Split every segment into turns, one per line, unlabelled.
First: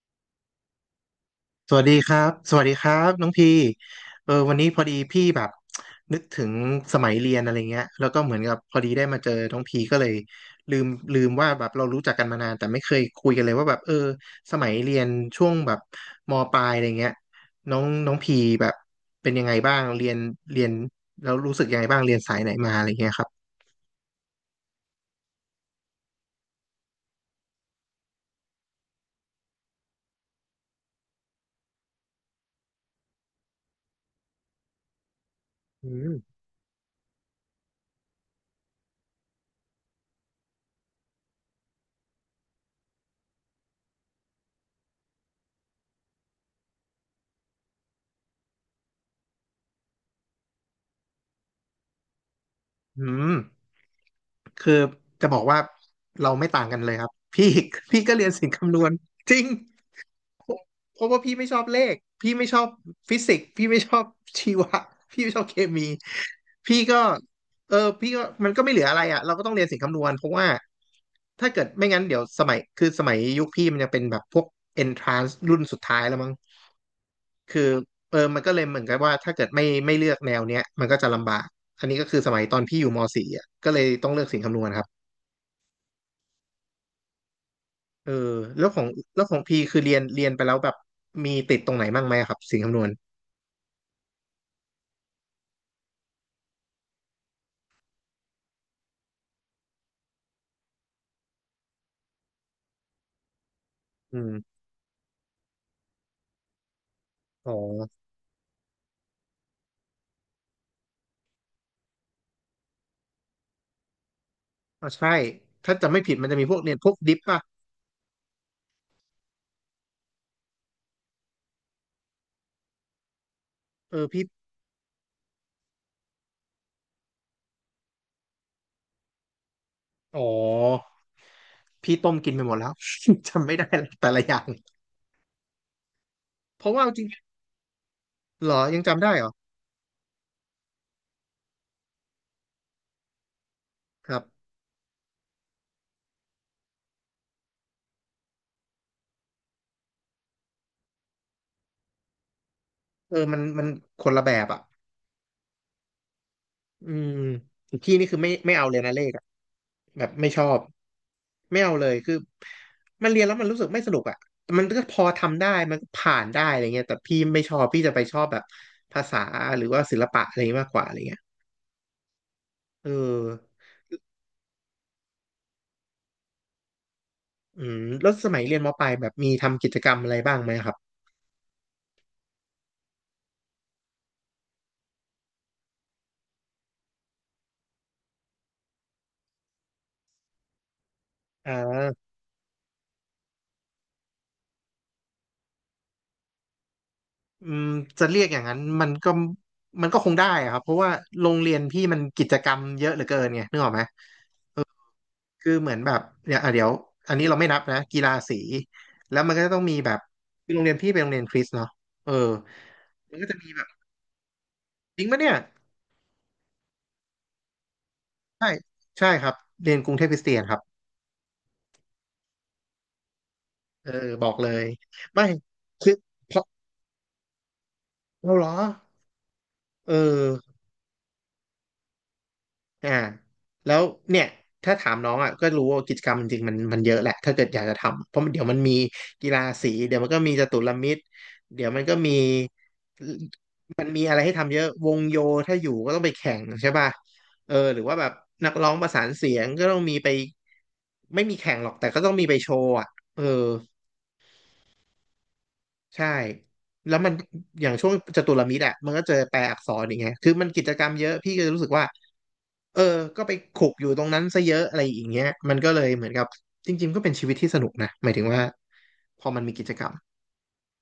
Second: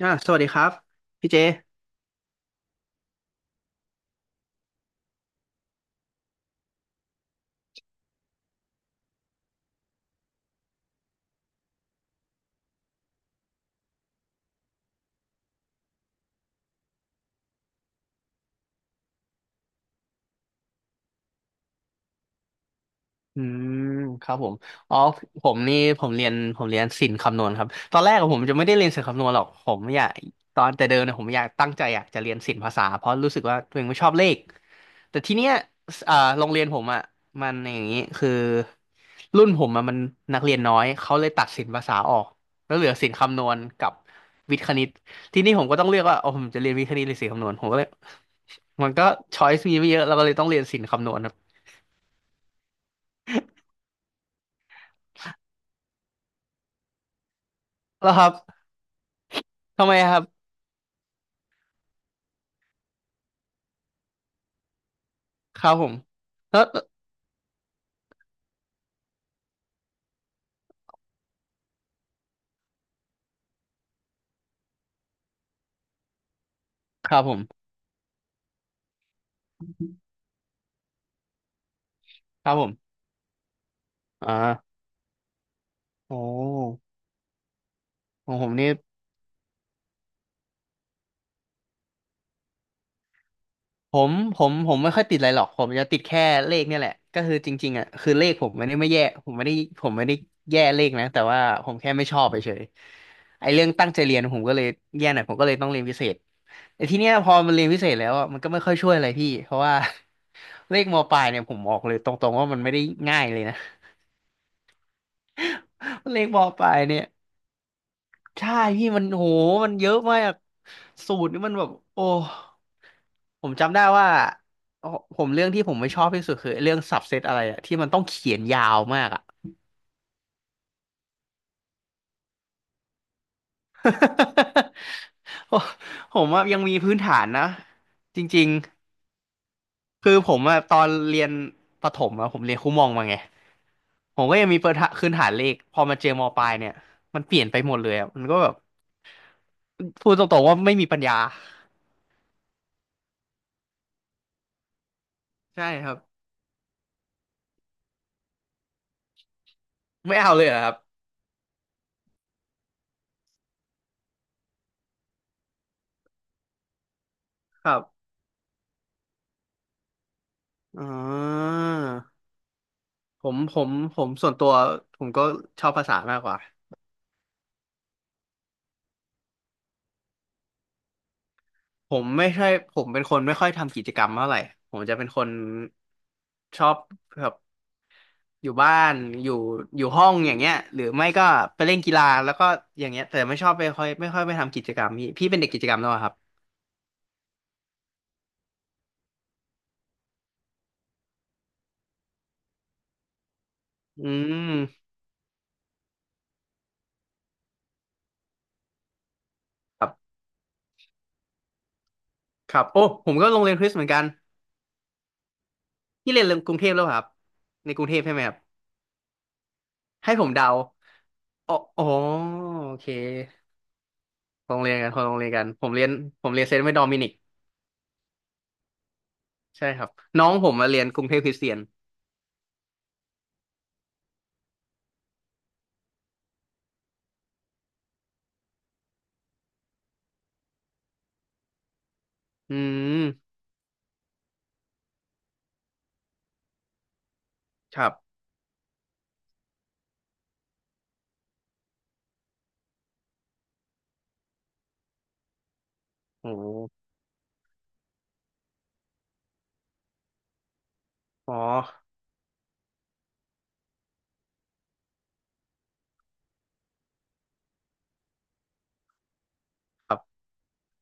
สวัสดีครับพี่เจ
สวัสดีครับสวัสดีครับน้องพีวันนี้พอดีพี่แบบนึกถึงสมัยเรียนอะไรเงี้ยแล้วก็เหมือนกับพอดีได้มาเจอน้องพีก็เลยลืมลืมว่าแบบเรารู้จักกันมานานแต่ไม่เคยคุยกันเลยว่าแบบเออสมัยเรียนช่วงแบบมปลายอะไรเงี้ยน้องน้องพีแบบเป็นยังไงบ้างเรียนแล้วรู้สึกยังไงบ้างเรียนสายไหนมาอะไรเงี้ยครั
อื
บ
มครับผมอ๋อผมนี่ผมเรียนศิลป์คำนวณครับตอนแรกอะผมจะไม่ได้เรียนศิลป์คำนวณหรอกผมอยากตอนแต่เดิมเนี่ยผมอยากตั้งใจอยากจะเรียนศิลป์ภาษาเพราะรู้สึกว่าตัวเองไม่ชอบเลขแต่ทีเนี้ย
อืม
โรงเรียนผมอ่ะมันอย่างนี้คือรุ่นผมอะมันนักเรียนน้อยเขาเลยตัดศิลป์ภาษาออกแล้วเหลือศิลป์คำนวณกับวิทย์คณิตทีนี้ผมก็ต้องเลือกว่าโอ้ผมจะเรียนวิทย์คณิตหรือศิลป์คำนวณผมก็เลยมันก็ช้อยส์มีไม่เยอะเราก็เลยต้องเรียนศิลป์คำนวณ
อืมคือจะบอกว่าเราไม่ต่างกันเลยครับพี่พี่
แล้
ก็
วค
เรีย
รั
น
บ
สิ่งคำนวณจริง
ทำไมครับ
เพราะว่าพี่ไม่ชอบเลขพี่ไม่ชอบฟิสิกส์พี่ไม่ชอบชีวะ พี่ไม่ชอบเค
ครับผ
มี
มแล้ว
พี่ก็พี่ก็มันก็ไม่เหลืออะไรอ่ะเราก็ต้องเรียนสิ่งคำนวณเพราะว่าถ้าเกิดไม่งั้นเดี๋ยวสมัยคือสมัยยุคพี่มันยังเป็นแบบพวก entrance รุ่นสุดท้ายแล้วมั้ง
ครับผม
คือมันก็เลยเหมือนกับว่าถ้าเกิดไม่เลือกแนวเนี้ยมันก็จะลำบากอันนี้ก็คือสมัย
ครับ
ตอน
ผ
พี่อ
ม
ยู่ม .4 อ่ะก็เลยต้องเลือก
อ่า
สิ่งคำนวณครับ
โอ้
เออ
ของผม
แล้
นี่
วของแล้วของพี่คือเรียนไปแล้วแบบมีติดตรงไหนบ้างไหมครับสิ่งคำนวณ
ผมไม่ค่อยติดอะไรหรอกผมจะติดแค่เลขเนี่ยแหละก็คือจริงๆอ่ะคือเลขผมไม่ได้ไม่แย่ผมไม่ได้แย่เลขนะแต่ว่าผมแค่ไม่ชอบไปเฉยๆไอ้เรื่องตั้งใจเรี
อื
ยนผมก็
ม
เลยแย่หน่อยผมก็เลยต้องเรียนพิเศษแต่ทีเนี้ยพอ
อ๋
มันเรียนพิเศษ
อ
แล้วอะมันก็ไม่ค่อยช่วยอะไรพี่เพราะว่า เลขมปลายเนี่ยผมบอกเลยตรงๆว่ามันไม่ได้ง่ายเลยนะ
อ่ะใช่ถ้าจะไม่ ผิด
เล
มั
ข
น
ม
จะมีพว
ป
ก
ลา
เนี่ย
ย
พวก
เนี่ย
ดิปป่ะ
ใช่พี่มันโหมันเยอะมากสูตรนี่มันแบบโอ้ผมจำได้
เออ
ว่า
พี่
โอผมเรื่องที่ผมไม่ชอบที่สุดคือเรื่องสับเซตอะไรอะที่มันต้องเขียนยาวมากอะ
อ๋อพี่ต้มกินไปหมดแล้ว จำไม่ได้ละแต่ละอย่าง
โอ้ผมอะยัง
เพ
มี
ราะว่า
พื้น
จริง
ฐานนะจริ
เห
ง
รอยังจำได้เหรอ
ๆคือผมอะตอนเรียนประถมอะผมเรียนครูมองมาไง
ค
ผ
รับ
มก็ยังมีเปิดคื้นฐานเลขพอมาเจอมปลายเนี่ยมันเปลี่ยนไปหมดเลยอะมันก็แบบพูดตรงๆว่าไม่มีปัญญา
มันคนละแบบอ่ะ
ใช่ครับ
อืมพี่นี่คือไม่เอาเลยนะเลขอ่ะแบบ
ไม่
ไม่
เอา
ช
เล
อ
ยเหร
บ
อครับ
ไม่เอาเลยคือมันเรียนแล้วมันรู้สึกไม่สนุกอ่ะมันก็พอทำได้มันก็ผ่านได้อะไรเงี้ยแต่พี่ไม่ชอบ
ครั
พี่
บ
จะไปชอบแบบภาษาหรือว่าศิลปะอะไรองี้ยมากก
อ่
ว่าอะไรเงี้ย
า
เออ
ผมส่วนตัวผมก็ชอบภาษามากกว่า
อืมแล้วสมัยเรียนมปลายแบบมีทำกิจกรรมอะไรบ้างไหมครับ
ผมไม่ใช่ผมเป็นคนไม่ค่อยทำกิจกรรมเท่าไหร่ผมจะเป็นคนชอบแบบอยู่บ้านอยู่อยู่ห้องอย่างเงี้ยหรือไม่ก็
อ่
ไปเล่นกีฬา
า
แล้วก็อย่างเงี้ยแต่ไม่ชอบไปค่อยไม่ค่อยไปทำกิจกรรมพี่เป็นเด็กกิจกรรมแล้วเหรอครับ
อืมจะเรียกอย่างนั้นมันก็มันก็คงได้อะครับเพราะว่าโรงเรียนพี่มันกิจกรรมเยอะเหลือเกินไงนึกออกไหม
อืม
คือเหมือนแบบเดี๋ยวอ่ะเดี๋ยวอันนี้เราไม่นับนะกีฬาสีแล้วมันก็จะต้องมี
ครั
แบบ
บ
คือโรงเรียนพี่เป็นโรงเรียนคริสต์เนาะเออ
ครับโอ้ผม
มันก็
ก็
จะ
โรง
มี
เรียน
แบ
ค
บ
ริสต์เหมือนกัน
จริงปะเนี่ย
พี่เรียนกรุงเทพแล้วเหรอครับในกรุงเทพใช่ไหมครับ
ใช่ใช่ครับเรียนกรุงเทพ
ให้
คริ
ผ
ส
ม
เตียน
เดา
ครับ
อ๋ออ๋อโอเค
เออบอกเล
โรง
ย
เรียนกันคนโรง
ไม่
เรียนกันผมเรีย
คื
น
อ
ผม
เพ
เรีย
ราะ
นเซนต์ไม่ดอมินิก
เราเหรอ
ใช่ครับ
เออ
น้องผมมาเรียนกรุงเทพคริสเตียน
อ่าแล้วเนี่ยถ้าถามน้องอ่ะก็รู้ว่ากิจกรรมจริงๆมันมันเยอะแหละถ้าเกิดอยากจะทำเพราะมันเดี๋ยวมันมีกีฬาสีเดี๋ยวมันก็มีจตุรมิตรเดี๋ยวมันก็มี
อืม
มันมีอะไรให้ทำเยอะวงโยถ้าอยู่ก็ต้องไปแข่งใช่ป่ะห
ค
รือ
รับ
ว่าแบบนักร้องประสานเสียงก็ต้องมีไปไม่มีแข่งหรอกแต่ก็ต้องมีไปโชว์อ่ะเออ ใช่
โอ้โห
แล้วมันอย่างช่วงจตุรมิตรอ่ะมันก็เจอแปลอักษรอย่างเงี้ยคือมันกิจกรรมเยอะพี่
อ๋อ
ก็จะรู้สึกว่าเออก็ไปขลุกอยู่ตรงนั้นซะเยอะอะไรอย่างเงี้ยมันก็เลยเหมือนกับจริงๆก็เป็นชีวิตที่สนุกนะหมายถึงว่าพอมันมีกิจกรรม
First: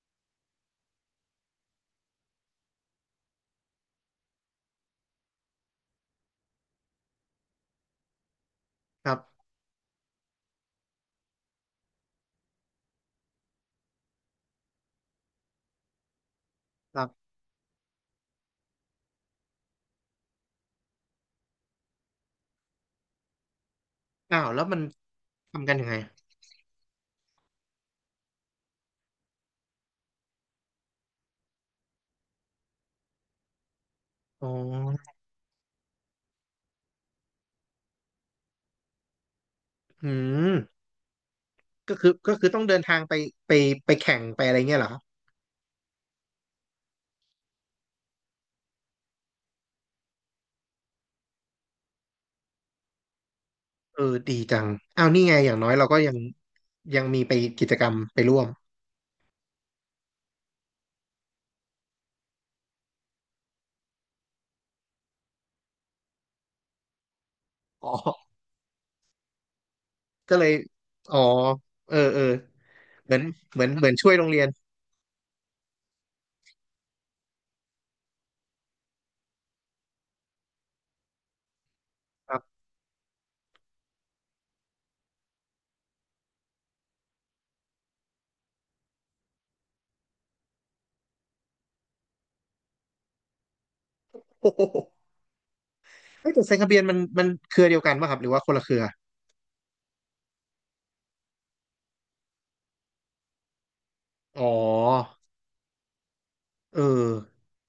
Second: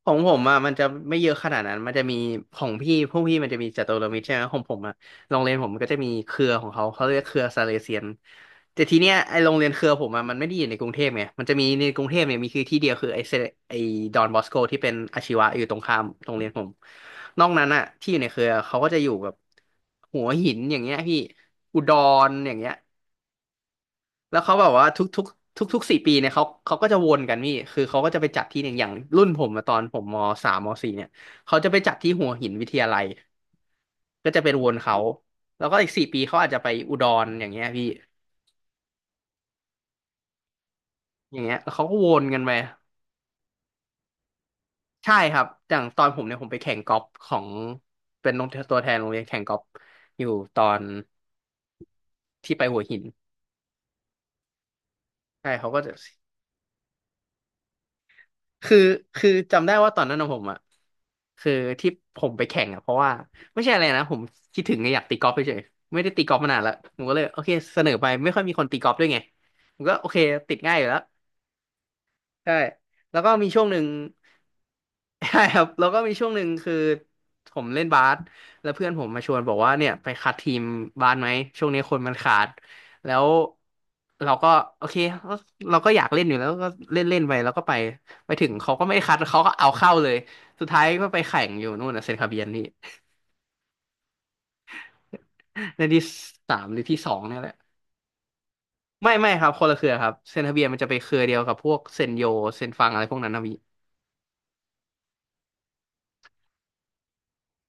ของผมอ่ะมันจะไม่เยอะขนาดนั้นมันจะมีของพี่พวกพี่มันจะมีจัตุรมิตรใช่ไหมของผมอ่ะโรงเรียนผมก็จะมีเครือของเขาเขาเรียกเครือซาเลเซียนแต่ที
ค
เนี้
รั
ยไอ
บ
โรงเรียนเครือผมอ่ะมันไม่ได้อยู่ในกรุงเทพไงมันจะมีในกรุงเทพเนี่ยมีคือที่เดียวคือไอเซไอดอนบอสโกที่เป็นอาชีวะอยู่ตรงข้ามโรงเรียนผม
ครับ
นอกนั้นอ่ะที่อยู่ในเครือเขาก็จะอยู่แบบหัวหินอย่างเงี้ยพี่อุดรอย่างเงี้ย แล้
อ้า
ว
ว
เขา
แล้
แบ
ว
บ
มัน
ว่าทุกทุกทุก
ทำกัน
ทุก
ยังไง
สี่ปีเนี่ยเขาเขาก็จะวนกันพี่คือเขาก็จะไปจัดที่หนึ่งอย่างรุ่นผมอะตอนผมมสามมสี่เนี่ยเขาจะไปจัดที่หัวหินวิทยาลัยก็จะ
อ๋
เป็นวนเขา
อ
แล้วก็อีกสี่ปีเขาอาจจะไปอุดรอย่างเงี้ยพี่
อืม
อย่างเงี้ยแล้วเขาก็
ก็
ว
คือ
น
ก็
กัน
คือ
ไป
ต้องเดินทางไปไปไปแข่งไปอะไรเงี้ยเหรอครับ
ใช่ครับอย่างตอนผมเนี่ยผมไปแข่งกอล์ฟของเป็นตัวแทนโรงเรียนแข่งกอล์ฟอยู่ตอนที่ไปหัวหิน
เออดีจังอ้าวนี่ไงอ
ใช่
ย่างน้
เขา
อย
ก็
เรา
จะ
ก็ยังยังมีไปกิจกรรมไปร่วม
คือคือจำได้ว่าตอนนั้นของผมอ่ะคือที่ผมไปแข่งอ่ะเพราะว่าไม่ใช่อะไรนะผมคิดถึงไงอยากตีกอล์ฟเฉยๆไม่ได้ตีกอล์ฟมานานละผมก็เลยโอเคเส
อ๋
นอไป
อ
ไม่ค่อยมีคนตีกอล์ฟด้วยไงผมก็โอเค
ก็เลย
ติดง่ายอยู่แล้ว
อ๋อเออเออ
ใช่
เหมื
แล้
อ
ว
น
ก็มี
เห
ช่
มื
ว
อ
ง
น
หนึ่
เห
ง
มือนช่วยโรงเรียน
ใช่ครับแล้วก็มีช่วงหนึ่งคือผมเล่นบาสแล้วเพื่อนผมมาชวนบอกว่าเนี่ยไปคัดทีมบาสไหมช่วงนี้คนมัน
ค
ขา
รั
ด
บ
แล้วเราก็โอเคก็เราก็อยากเล่นอยู่แล้วก็เล่นเล่นไปแล้วก็ไปไปถึงเขาก็ไม่ได้คัดเขาก็เอาเข้าเลยสุดท้ายก็ไปแข่งอยู่นู่นนะเซนต์คาเบียนนี่
โอ้โห
ในที่
เฮ้ยแต่ไซ
สาม
คา
ห
เบีย
รื
น
อ
มัน
ที่สอง
มัน
เนี่ยแห
เค
ละ
รือเดียวกันป่ะครับหรือว่าคนละเครือ
ไม่ไม่ครับคนละเครือครับเซนต์คาเบียนมันจะไปเครือเดียวกับพวกเซนโยเซนฟังอะไรพวกนั้นนะ
อ๋อเออ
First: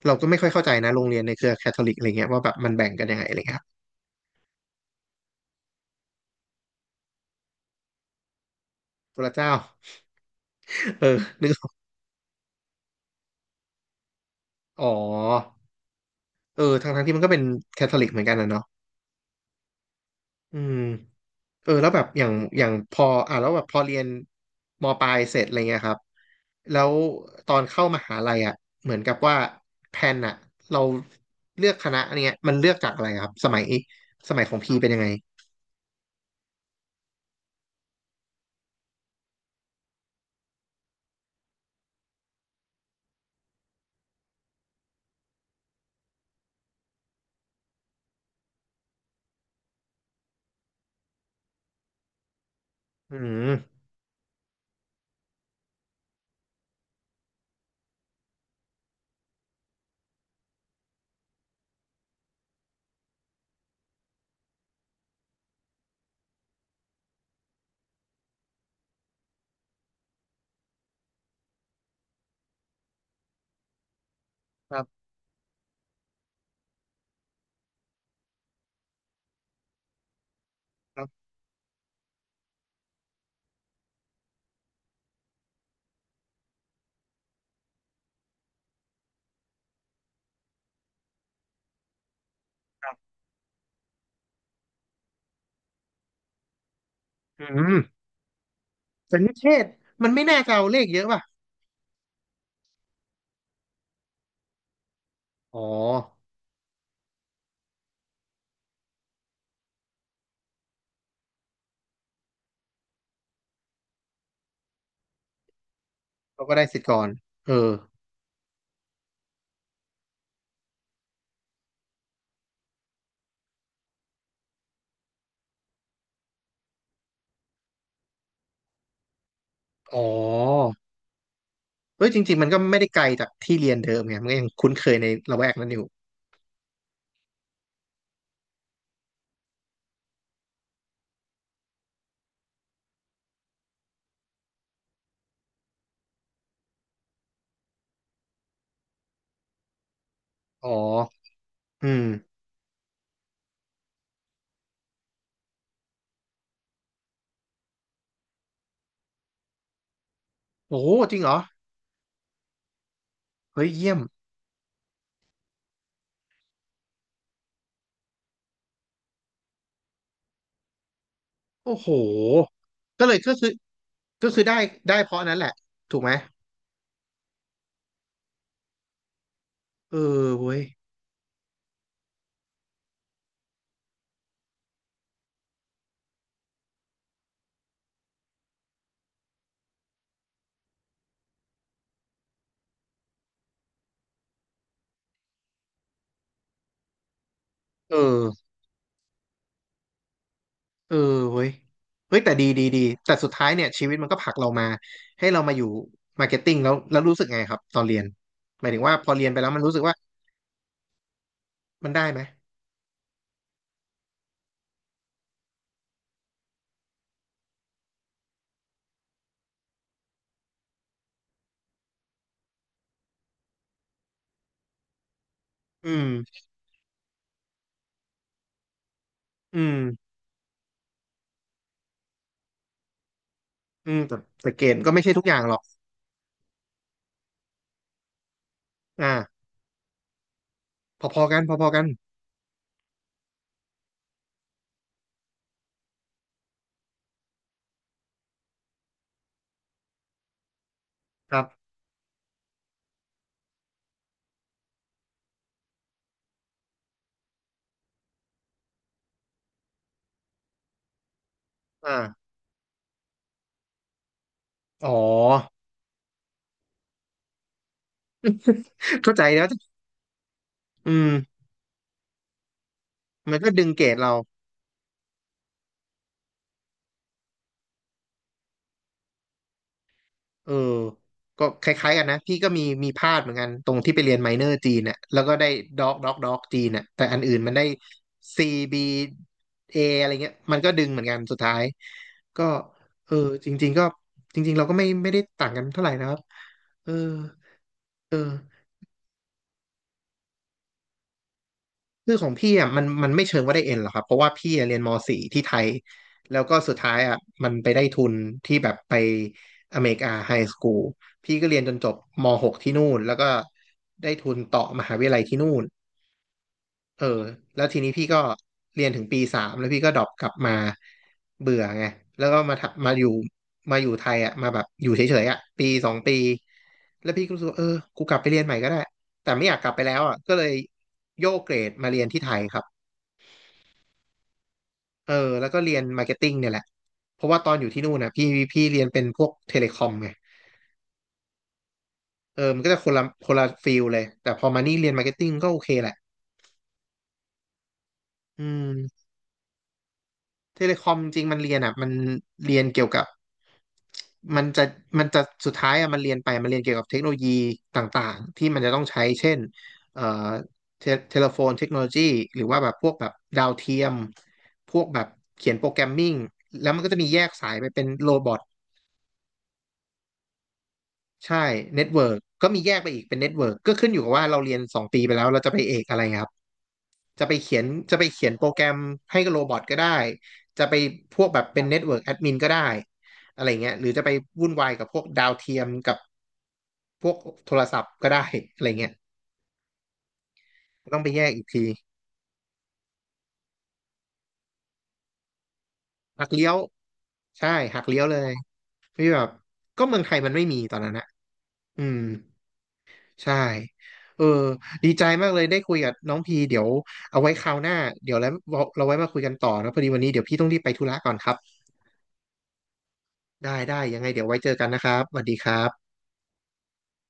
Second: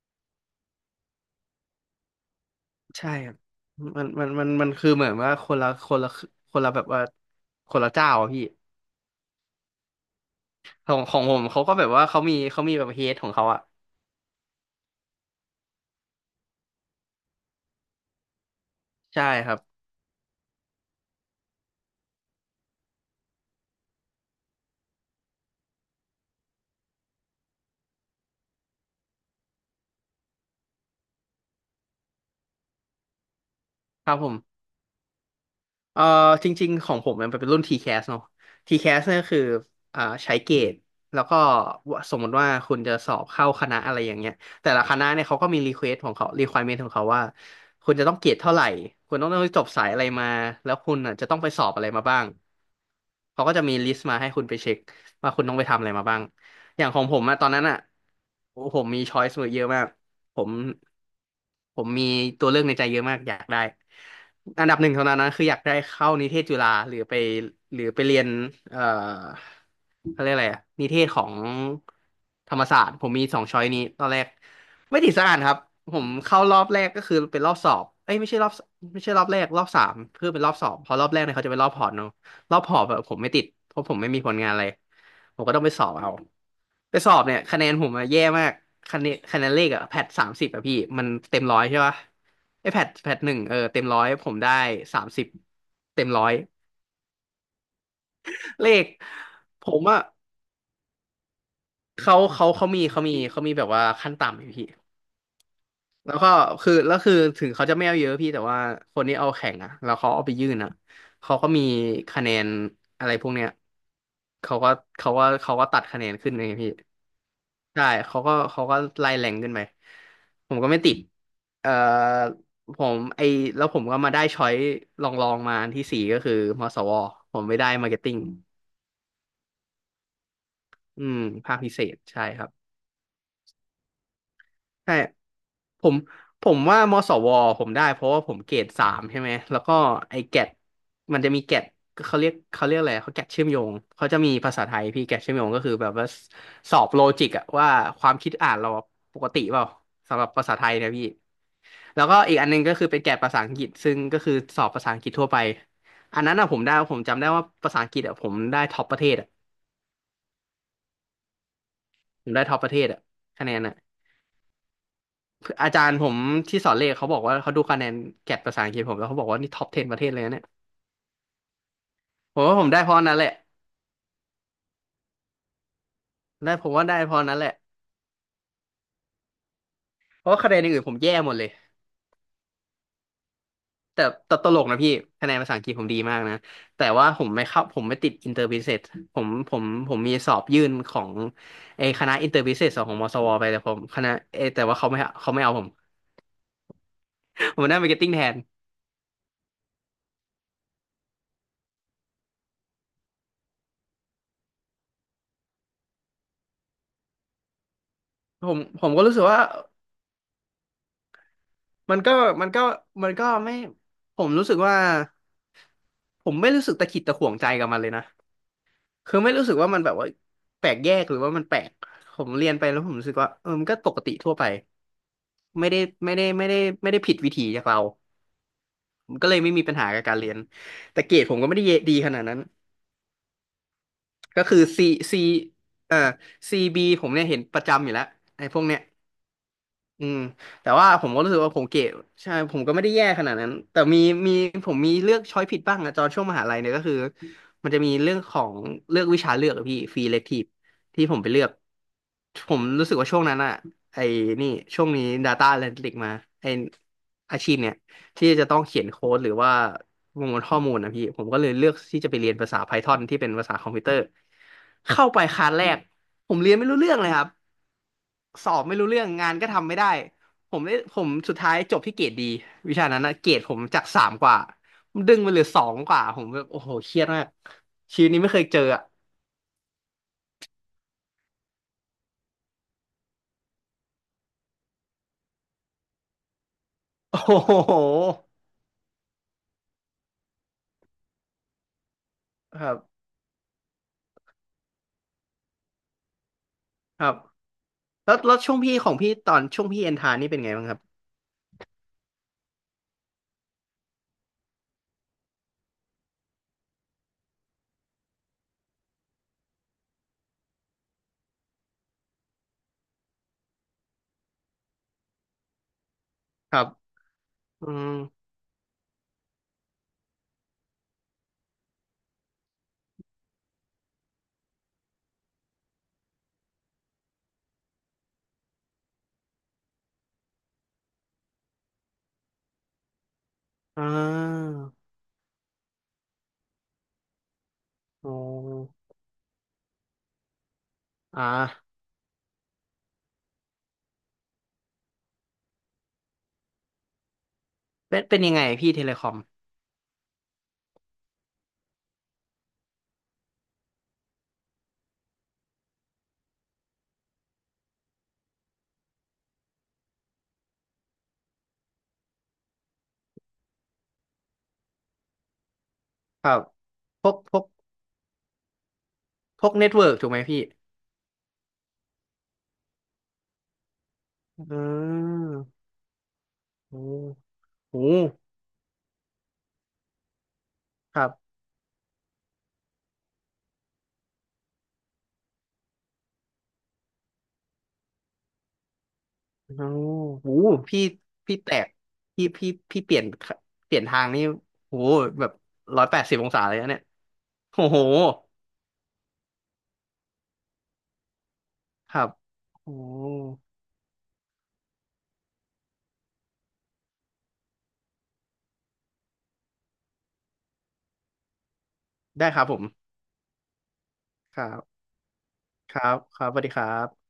เราก็ไม่ค่อยเข้าใจนะโรงเรียนในเครือแคทอลิกอะไรเงี้ยว่าแบบมันแบ่งกัน
ใช่
ยังไง
ค
อะ
รับ
ไรเงี้ยครับ
มันคือเหมือนว่าคนละคนละคนละแบบว่าคนละเจ้าอะพี่
พระเจ้า
ขอ ง
เอ
ข
อ
องผม
นึก
เขา
ออ
ก็
ก
แบบว่าเขามีแบบเฮดของเขาอ่ะ
อ๋อเออทั้งที่มันก็เป็นแคทอลิกเหมือนกันนะเนาะ
ใช่ครับ
อืม เออแล้วแบบอย่างพออ่ะแล้วแบบพอเรียนมปลายเสร็จอะไรเงี้ยครับแล้วตอนเข้ามหาลัยอ่ะเหมือนกับว่าแพลนอ่ะเราเลือกคณะอันเนี้ยมันเลือกจากอะไรครับสมัย
ครับผ
สมัยขอ
ม
งพี่เป็นยังไง
เอ่อจริงๆของผมมันเป็นรุ่น TCAS เนาะ t แคสเนี่ยก็คือใช้เกรดแล้วก็สมมติว่าคุณจะสอบเข้าคณะอะไรอย่างเงี้ยแต่ละคณะเนี่ยเขาก็มีรีเควสของเขา requirement ของเขาว่าคุณจะต้องเกรดเท่าไหร่คุณต้องจบสายอะไรมาแล้วคุณอ่ะจะต้องไปสอบอะไรมาบ้าง
อื
เขา
ม
ก็จะมีลิสต์มาให้คุณไปเช็คว่าคุณต้องไปทำอะไรมาบ้างอย่างของผมอะตอนนั้นอะโอ้โหผมมีช้อยส์เยอะมาก ผมผมมีตัวเลือกในใจเยอะมากอยากได้อันดับหนึ่งเท่านั้นนะคืออยากได้เข้านิเทศจุฬาหรือไปเรียนเอ่อเขาเรียกอะไรอะนิเทศของธรรมศาสตร์ผมมีสองช้อยนี้ตอนแรก
ครั
ไม่
บ
ติดสักอันครับผมเข้ารอบแรกก็คือเป็นรอบสอบเอ้ยไม่ใช่รอบแรกรอบสามเพื่อเป็นรอบสอบเพราะ
ค
ร
รั
อบแรก
บ
เนี่ยเขาจะเป็นรอบพอร์ตเนาะ รอบหอบแบบผมไม่ติดเพราะผมไม่มีผลงานอะไรผมก็ต้องไปสอบเอาไปสอบเนี่ยคะแนนผมอะแย่มากคะแนนคะแนนเลขอะแพทสามสิบอะพี่มันเต็มร้อยใช่ปะไอแพทแพทหนึ่งเออเต็มร้อยผมได้สามสิบเต็มร้อย
อืม
เลข
เปรนิเท
ผ
ศ
มอะ
มันไม่น่าจะเอาเลขเยอะป่ะ
เขามีแบบว่าขั้นต่ำอยู่พี่
อ๋อ
แล้วก็คือแล้วคือถึงเขาจะไม่เอาเยอะพี่แต่ว่าคนที่เอาแข่งอะแล้วเขาเอาไปยื่นอะเขาก็มีคะแนนอะไรพวกเนี้ยเขาก็เขาก็ตัดคะแนนขึ้นเล
เรา
ย
ก็ได้
พี่
สิทธิ์ก่อนเออ
ใช่ เขาก็ไล่แรงขึ้นไปผมก็ไม่ติดเอ่อผมไอแล้วผมก็มาได้ช้อยลองมาอันที่สี่ก็คือมสวผมไม่ได้มาร์เก็ตติ้ง
อ๋อ
อืมภาคพิเศษ
เอ้ยจ
ใช่
ริง
ค
ๆ
รั
มั
บ
นก็ไม่ได้ไกลจากที่เรียนเดิมไงมันก็ยังคุ้นเค
ใช่
ยในละแวกนั้นอ
ผ
ยู่
มผมว่ามสวผมได้เพราะว่าผมเกรดสามใช่ไหมแล้วก็ไอ้แกดมันจะมีแกดเขาเรียกเขาเรียกอะไรเขาแกดเชื่อมโยงเขาจะมีภาษาไทยพี่แกดเชื่อมโยงก็คือแบบว่าสอบโลจิกอะว่าความคิดอ่านเราปกติเปล่าสำหรับภาษาไท
อ๋อ
ยเนะพี่
อื
แล้
ม
วก็อีกอันหนึงก็คือเป็นแกดภาษาอังกฤษซึ่งก็คือสอบภาษาอังกฤษทั่วไปอันนั้นอะผมได้ผมจำได้ว่าภาษาอังกฤษอะผมได้ท็อปประเทศอะ
โอ้จริงเหรอ
ผมได้ท็อปประเทศอะคะแนน
เฮ้ย
อะ
เยี่ยม
อาจารย์ผมที่สอนเลขเขาบอกว่าเขาดูคะแนนแกดภาษาอังกฤษผมแล้วเขาบอกว่านี่ท็อป10ประเทศเลยนะเนี่ย
โอ้โห
ผมว่าผมได้เพราะ
ก็เล
นั้น
ย
แหละ
ก็คือก็คือได้เพราะนั้นแหละถูกไหม
ได้ผมว่าได้เพราะนั้นแหละ
เอ
เพ
อ
ราะว่าคะแน
เว้
น
ย
อย่างอื่นผมแย่หมดเลยแต่แต่ตลกนะพี่คะแนนภาษาอังกฤษผมดีมากนะแต่ว่าผมไม่ติดอินเตอร์บิเซสผมผมผมมีสอบยื่นของไอ้คณะอินเตอร์บิเซสของมศวไปแต่ผมคณะเอยแต่ว่าเขาไม่เอาผมผมได้มาร์
เอ
เก็ตติ้งแทน
อเออเว้ยเฮ้ยแต่ดีแต่สุดท้ายเนี่ยชีวิตมันก็ผลักเรามาให้เรามาอยู่มาร์เก็ตติ้งแล้วรู้สึกไงครับตอนเรียน
ผม
หมายถึ
ผ
ง
ม
ว่า
ก็
พอ
รู้สึก
เรียนไป
ว่า
แล้วมันรู้สึกว่ามัน
มัน
ได้
ก็
ไหม
มันก็มันก็ไม่ผมรู้สึกว่าผมไม่รู้สึกตะขิดตะขวงใจกับมันเลยนะ คือไม่รู้สึกว่ามันแบบว่าแปลกแยกหรือว่ามันแปลกผมเรียนไปแล้วผมรู้สึกว่าเออมันก็ปกติทั่วไปไม่ได้
อืม
ไม่ได้ไม่ได้ไม่ได้ผิดวิถีจากเราผมก็เลยไม่
อื
มีปัญหากับ
ม
การเรียนแต่เกรดผมก็ไม่ได้เยดีขนาดนั้น
อืมแต่
ก็
แต่
คือ
เกรด
C
ก็ไม่ใช่
C
ทุกอย่างหรอก
เอ่อซีบ b ผมเนี่ยเห็นประจำอยู่แล้วไอ้พวกเนี้ย
อ่า
อืมแต่ว่า
พ
ผมก็
อ
รู้
ๆ
สึ
กั
ก
นพ
ว่าผม
อๆกั
เก๋
น
ใช่ผมก็ไม่ได้แย่ขนาดนั้นแต่มีผมมีเลือกช้อยผิดบ้างอะตอนช่วงมหาลัยเนี่ยก็คือมันจะมีเรื่องของเลือกวิชาเลือกอะพี่ฟรีเลคทีฟที่ผมไป
ค
เลื
รั
อ
บ
กผมรู้สึกว่าช่วงนั้นอะไอ้นี่ช่วงนี้ Data Analytics มาไอ้อาชีพเนี่ยที่จะต้องเขียนโค้ดหรือว่าประมวลข้อมูลนะพี่ผมก็เลยเลือกที่จะไปเรี
อ่า
ยนภาษา Python ที่เป็นภาษาคอมพิวเตอร์
อ๋อ
เข้าไปคลาสแรกผมเรียนไม่รู้เรื่องเลยครับ สอบไม่รู้เรื่ อง
เข้าใจ
งาน
แล้
ก็
ว
ทำไม่ได้ผ
อื
ม
ม
สุดท้ายจบที่เกรดดีวิชานั้นนะเกร
มัน
ด
ก็
ผม
ดึง
จา
เก
ก
รด
สาม
เรา
กว่ามันดึงมาเหลือสองกว่าผมแบบโอ้โหเครียดมากชีวิตนี้ไม่เคยเจออะ
เออก็คล้ายๆกันนะ พี่ก็มีมีพลาดเหมือนกัน ตรงที่ไปเรียนไมเนอร์จีนน่ะแล้วก็ได้ด็อกจีนน่ะแต่ อั
โอ้
นอื่น
โ
มันได้
ห
C B A อะไรเงี้ย มันก็ดึงเหมือนกันสุดท้ายก็
ครับ
เออจริงๆก็จริงๆเราก็ไม่ได้ต่างกันเท่าไหร่นะครับเออ
ครับแล้
เออ
วแล้วช่วงพี่ของพี่ตอนช่วงพี่เอ็นทานี่เป็นไงบ้างครับ
คือของพี่อ่ะมันไม่เชิงว่าได้เอ็นหรอกครับเพราะว่าพี่อะเรียนม .4 ที่ไทยแล้วก็สุดท้ายอ่ะมันไปได้ทุนที่แบบไปอเมริกาไฮสคูลพี่ก็เรียนจนจบม .6 ที่นู่นแล้วก็ได้ทุนต่อมหาวิทยาลัยที่นู่น
ครับ
เออแล้
อื
วที
ม
นี้พี่ก็เรียนถึงปีสามแล้วพี่ก็ดรอปกลับมาเบื่อไงแล้วก็มาทำมาอยู่มาอยู่ไทยอ่ะมาแบบอยู่เฉยๆอ่ะปีสองปีแล้วพี่ก็รู้สึกว่าเออกูกลับไปเรียนใหม่ก็ได้แต่ไม่อยากกลับไปแล้วอ่ะก็เลยโยกเกรดมาเรียนที่ไทยครับ
อ่า
เออแล้วก็เรียนมาร์เก็ตติ้งเนี่ยแหละเพราะว่าตอนอยู่ที่นู่นนะ
โอ้
พี่เรียนเป็นพวกเทเลคอมไง
อ่า
เออมันก็จะคนละคนละฟิลเลยแต่พอมานี่เรียนมาร์เก็ตติ้งก็โอเคแหละ
เป็นเป็นยังไง
อื
พี่เทเลค
ม
อม
เทเลคอมจริงๆมันเรียนอ่ะมันเรียนเกี่ยวกับมันจะมันจะสุดท้ายอ่ะมันเรียนไปมันเรียนเกี่ยวกับเทคโนโลยีต่างๆที่มันจะต้องใช้เช่นเอ่อเทเทเลโฟนเทคโนโลยีหรือว่าแบบพวกแบบดาวเทียมพวกแบบเขียนโปรแกรมมิ่ง
ครับ
แล้วมันก็จะ
พ
มี
วก
แยก
พวก
สายไปเป็นโรบอท
พวกเน็ตเวิร์กถูกไหมพี่
ใช่เน็ตเวิร์กก็มีแยกไปอีกเป็นเน็ตเวิร์กก็ขึ้นอยู่กับว่าเรา
อื
เรียนสองปีไปแล้วเราจะไป
ม
เอกอะไรครับ
โอ้
จะไปเขียน
โห
จะไปเขียนโปรแกรมให้กับโรบอทก็ได้จะไป
ครั
พวก
บ
แบบเป็นเน็ตเวิร์กแอดมินก็ได้อะไรเงี้ยหรือจะไปวุ่นวายกับพวกดาวเทียมกับพวกโทรศัพท์ก็ได้อะไรเงี้ย
โอ้โหพี่
ต้องไปแยก
พี่
อีก
แต
ที
กพี่เปลี่ยนทางนี่โหแบบ180อ
หัก
งศา
เลี้ย
เล
ว
ยนะเนี่ย
ใช่
โอ้โห
หักเลี้ยวเลยไม่แบบก็เมืองไทยมันไม่มีตอนนั้นอะอื
ค
ม
รับโอ้
ใช่เออดีใจมากเลยได้คุยกับน้องพีเดี๋ยวเอาไว้คราวหน้า เดี๋ยวแล้วเราไว้มาคุยกันต่อนะพอดีวันนี้เดี๋ยวพี่ต้องรีบไปธุระก่อนครับ
ได้ครับผม
ได้ยังไงเดี๋ยวไว้
ค
เจ
รั
อกัน
บ
นะครับสวัสดีครั
ครั
บ
บครับสวัสดีครับ